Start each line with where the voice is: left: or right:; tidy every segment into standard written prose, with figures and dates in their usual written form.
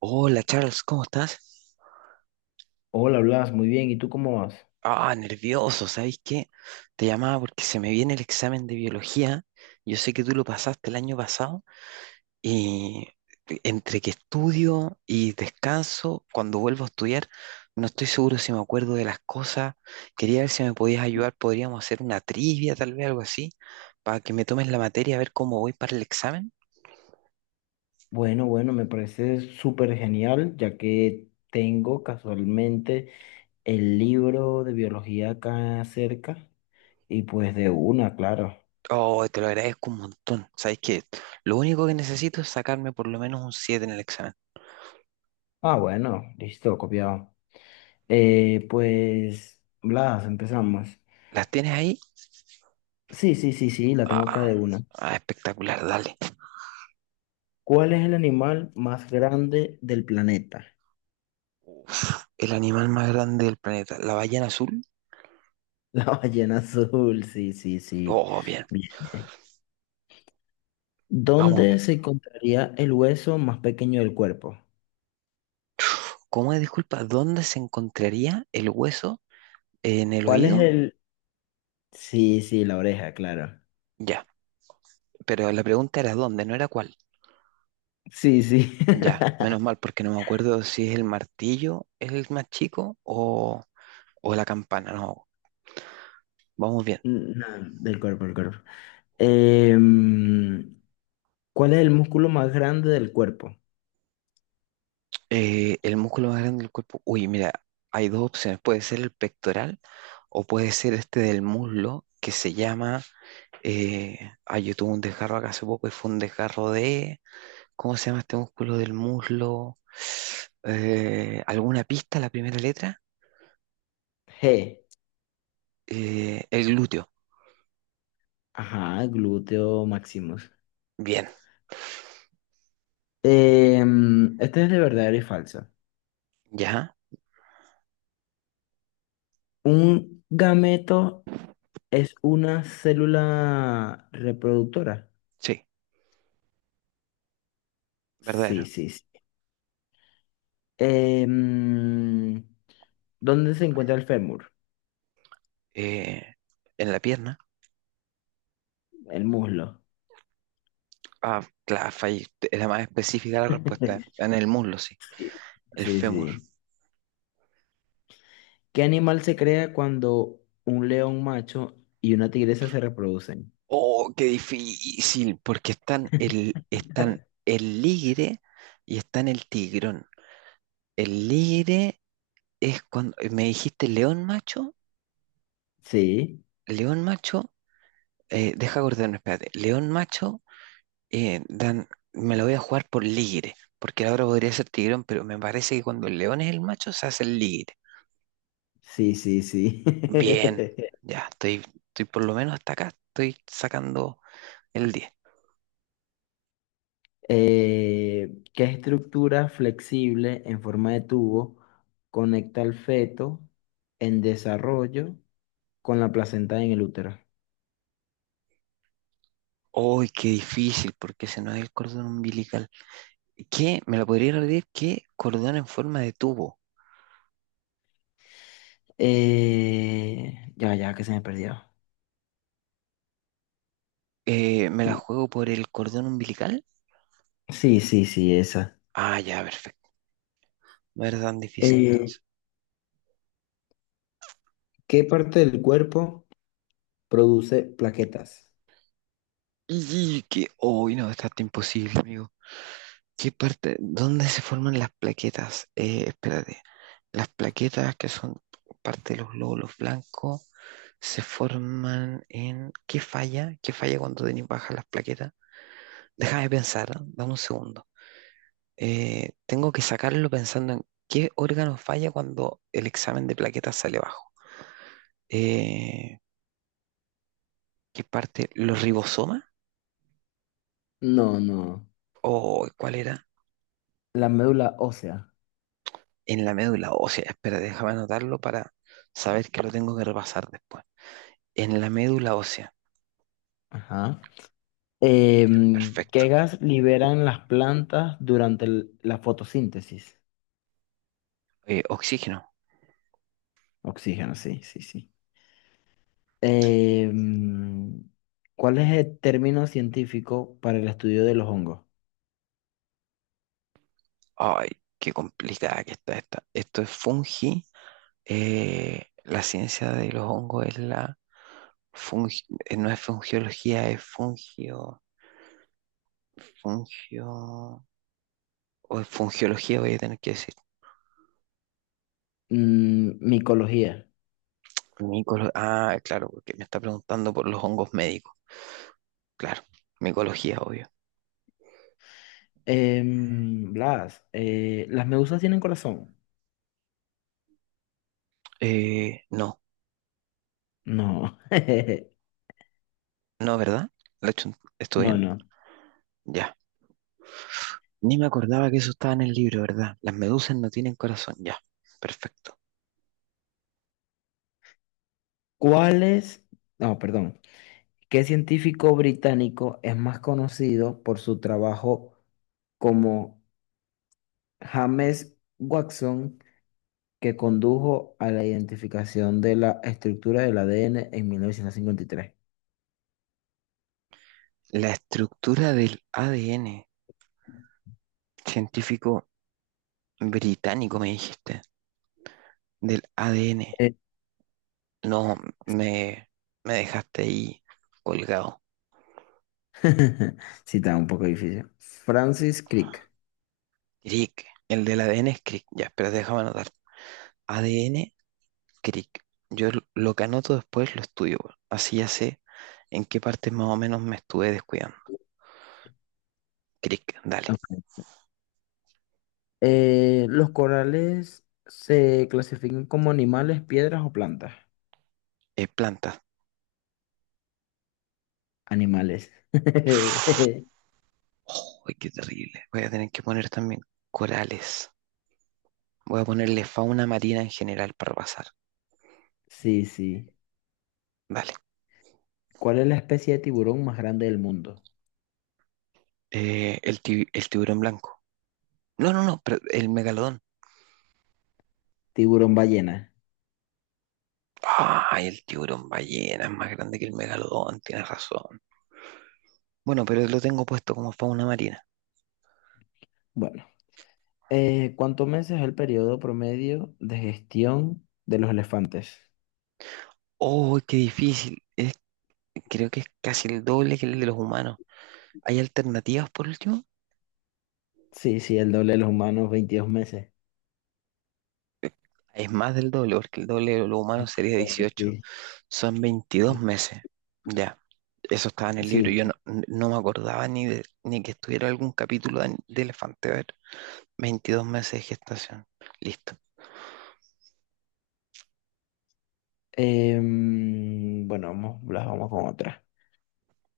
right: Hola Charles, ¿cómo estás?
left: Hola, Blas, muy bien. ¿Y tú cómo vas?
right: Ah, nervioso, ¿sabes qué? Te llamaba porque se me viene el examen de biología. Yo sé que tú lo pasaste el año pasado y entre que estudio y descanso, cuando vuelvo a estudiar, no estoy seguro si me acuerdo de las cosas. Quería ver si me podías ayudar, podríamos hacer una trivia, tal vez algo así, para que me tomes la materia, a ver cómo voy para el examen.
left: Bueno, bueno, me parece súper genial, ya que tengo casualmente el libro de biología acá cerca y pues de una, claro.
right: Oh, te lo agradezco un montón. ¿Sabes qué? Lo único que necesito es sacarme por lo menos un 7 en el examen.
left: Ah, bueno, listo, copiado. Pues, Blas, empezamos.
right: ¿Las tienes ahí?
left: Sí, sí, sí, sí, la tengo acá
right: Ah,
left: de una.
right: ah, espectacular, dale.
left: ¿Cuál es el animal más grande del planeta?
right: El animal más grande del planeta, la ballena azul.
left: La ballena azul, sí, sí, sí.
right: Oh, bien,
left: Bien, bien.
right: vamos bien.
left: ¿Dónde se encontraría el hueso más pequeño del cuerpo?
right: ¿Cómo es, disculpa, dónde se encontraría el hueso en el
left: ¿Cuál es
right: oído?
left: el...? Sí, sí, la oreja, claro.
right: Ya, pero la pregunta era dónde, no era cuál.
left: Sí, sí.
right: Ya, menos mal, porque no me acuerdo si es el martillo, es el más chico o la campana, no. Vamos bien.
left: No, del cuerpo. Em, ¿Cuál es el músculo más grande del cuerpo?
right: El músculo más grande del cuerpo. Uy, mira, hay dos opciones. Puede ser el pectoral o puede ser este del muslo que se llama. Eh, yo tuve un desgarro acá hace poco y fue un desgarro de. ¿Cómo se llama este músculo del muslo? ¿Alguna pista? La primera letra.
left: G.
right: El glúteo.
left: Ajá, glúteo maximus.
right: Bien,
left: Em, este es de verdadero y falso.
right: ya.
left: ¿Un gameto es una célula reproductora?
right: Sí,
left: Sí,
right: verdadero.
left: sí, sí. Em, ¿Dónde se encuentra el fémur?
right: Eh, en la pierna.
left: El muslo.
right: Ah, claro, fallé. Era más específica la respuesta. En el muslo, sí.
left: Sí,
right: El
left: sí,
right: fémur.
left: sí. ¿Qué animal se crea cuando un león macho y una tigresa se reproducen?
right: Oh, qué difícil, porque están el ligre y están el tigrón. El ligre es cuando, me dijiste
left: Sí,
right: león macho, deja acordarme, espérate, león macho, eh, dan, me lo voy a jugar por ligre, porque ahora podría ser tigrón, pero me parece que cuando el león es el macho se hace el ligre.
left: sí, sí, sí.
right: Bien, ya, estoy por lo menos hasta acá, estoy sacando el 10.
left: ¿Qué estructura flexible en forma de tubo conecta al feto en desarrollo con la placenta en el útero?
right: ¡Uy, qué difícil! Porque ese no es el cordón umbilical. ¿Qué? ¿Me la podría repetir? ¿Qué cordón en forma de tubo?
left: Ya, que se me perdió.
right: ¿Me la juego por el cordón umbilical?
left: Sí, sí, sí, esa.
right: Ah, ya, perfecto. No era tan difícil
left: Eh,
right: entonces.
left: ¿Qué parte del cuerpo produce plaquetas?
right: Y que, hoy no, está hasta imposible, amigo. ¿Qué parte? ¿Dónde se forman las plaquetas? Espérate. Las plaquetas que son parte de los glóbulos blancos se forman en. ¿Qué falla? ¿Qué falla cuando tenéis bajas las plaquetas? Déjame pensar, ¿eh? Dame un segundo. Tengo que sacarlo pensando en qué órgano falla cuando el examen de plaquetas sale bajo. Eh, ¿Qué parte? ¿Los ribosomas?
left: No, no.
right: ¿O cuál era?
left: La médula ósea.
right: En la médula ósea. Espera, déjame anotarlo para saber que lo tengo que repasar después. En la médula ósea.
left: Ajá. Em, ¿qué
right: Perfecto.
left: gas liberan las plantas durante la fotosíntesis?
right: Oxígeno.
left: Oxígeno, sí, sí, sí. Em, ¿Cuál es el término científico para el estudio de los hongos?
right: Ay, qué complicada que está esta. Esto es fungi. La ciencia de los hongos es la fungi, no es fungiología, es fungio, fungio. O es fungiología, voy a tener que decir.
left: Mm, micología.
right: Ah, claro, porque me está preguntando por los hongos médicos. Claro, micología, obvio.
left: Em, Blas, ¿las medusas tienen corazón?
right: No,
left: No,
right: no, ¿verdad? ¿Lo he hecho- ¿Estuvo
left: no,
right: bien?
left: no.
right: Ya. Ni me acordaba que eso estaba en el libro, ¿verdad? Las medusas no tienen corazón, ya. Perfecto.
left: ¿Cuál es? No, perdón. ¿Qué científico británico es más conocido por su trabajo como... James Watson, que condujo a la identificación de la estructura del ADN en 1953.
right: La estructura del ADN, científico británico, me dijiste, del ADN.
left: Eh,
right: No, me, me dejaste ahí colgado.
left: sí, está un poco difícil. Francis Crick.
right: Crick. El del ADN es Crick. Ya, espera, déjame anotar. ADN, Crick. Yo lo que anoto después lo estudio. Weón. Así ya sé en qué partes más o menos me estuve descuidando. Crick, dale.
left: Ok. Los corales se clasifican como animales, piedras o plantas.
right: Plantas.
left: Animales.
right: Oh, qué terrible. Voy a tener que poner también corales. Voy a ponerle fauna marina en general para pasar.
left: Sí, sí.
right: Dale.
left: ¿Cuál es la especie de tiburón más grande del mundo?
right: El tiburón blanco. No, no, no, pero el megalodón.
left: Tiburón ballena.
right: Ay, el tiburón ballena es más grande que el megalodón, tienes razón. Bueno, pero lo tengo puesto como fauna marina.
left: Bueno. ¿Cuántos meses es el periodo promedio de gestión de los elefantes?
right: Oh, qué difícil. Creo que es casi el doble que el de los humanos. ¿Hay alternativas por último?
left: Sí, sí, el doble de los humanos, 22 meses.
right: Es más del doble, porque el doble de los humanos sería
left: Doble, sí,
right: 18. Son 22
left: sí.
right: meses. Ya, eso estaba en el libro.
left: Sí.
right: Yo no, no me acordaba ni, ni que estuviera algún capítulo de, Elefante. A ver, 22 meses de gestación. Listo.
left: Bueno, vamos, las vamos con otra.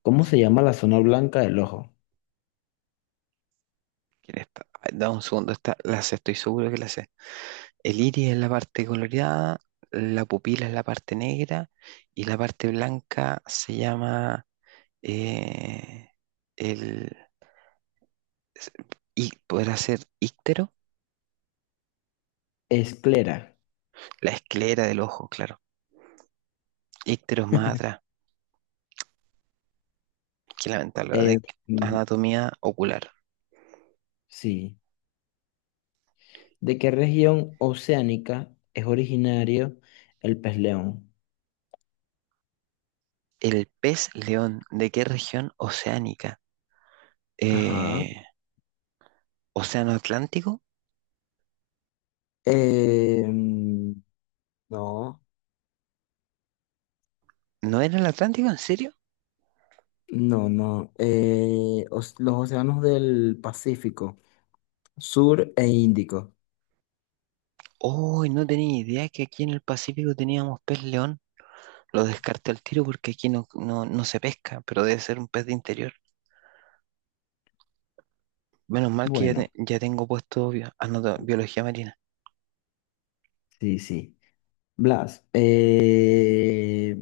left: ¿Cómo se llama la zona blanca del ojo?
right: Quién está. Ay, da un segundo. Está la sé, estoy seguro que la sé. El iris es la parte coloreada, la pupila es la parte negra y la parte blanca se llama eh, el, s- y podrá ser íctero,
left: Esclera.
right: la esclera del ojo, claro. Íctero es más atrás, que lamentarlo,
left: Em,
right: de anatomía ocular.
left: sí. ¿De qué región oceánica es originario el pez león?
right: El pez león, ¿de qué región oceánica?
left: Ajá.
right: Eh, ¿Océano Atlántico?
left: Em, no.
right: ¿No era el Atlántico? ¿En serio?
left: No, no. Los océanos del Pacífico, Sur e Índico.
right: Uy, no tenía idea que aquí en el Pacífico teníamos pez león. Lo descarté al tiro porque aquí no, no, no se pesca, pero debe ser un pez de interior. Menos mal que ya,
left: Bueno,
right: ya tengo puesto biología marina.
left: sí, sí. Blas,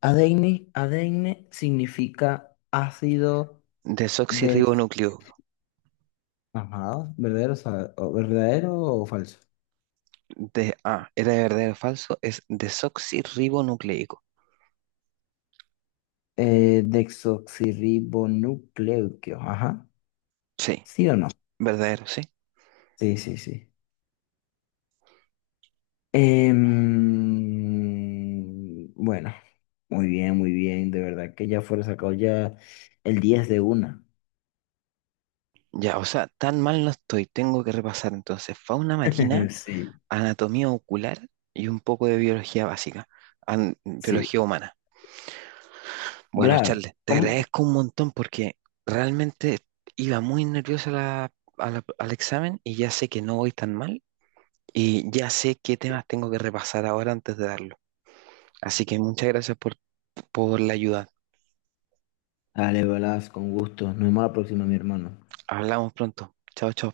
left: adeine significa ácido de...
right: Desoxirribonucleico.
left: Ajá, ¿verdadero, verdadero o falso?
right: Era de verdadero o falso, es desoxirribonucleico.
left: Desoxirribonucleico, ajá.
right: Sí,
left: ¿Sí o no?
right: verdadero, sí.
left: Sí, sí, sí. Bueno, muy bien, muy bien. De verdad que ya fuera sacado ya el 10 de una.
right: Ya, o sea, tan mal no estoy. Tengo que repasar entonces fauna marina,
left: Sí,
right: anatomía ocular y un poco de biología básica,
left: sí.
right: biología humana. Bueno,
left: Blas,
right: Charles, te
left: ¿cómo?
right: agradezco un montón porque realmente iba muy nervioso a la- al examen y ya sé que no voy tan mal y ya sé qué temas tengo que repasar ahora antes de darlo. Así que muchas gracias por la ayuda.
left: Dale, Blas, con gusto. Nos vemos la próxima, mi hermano.
right: Hablamos pronto. Chao, chao.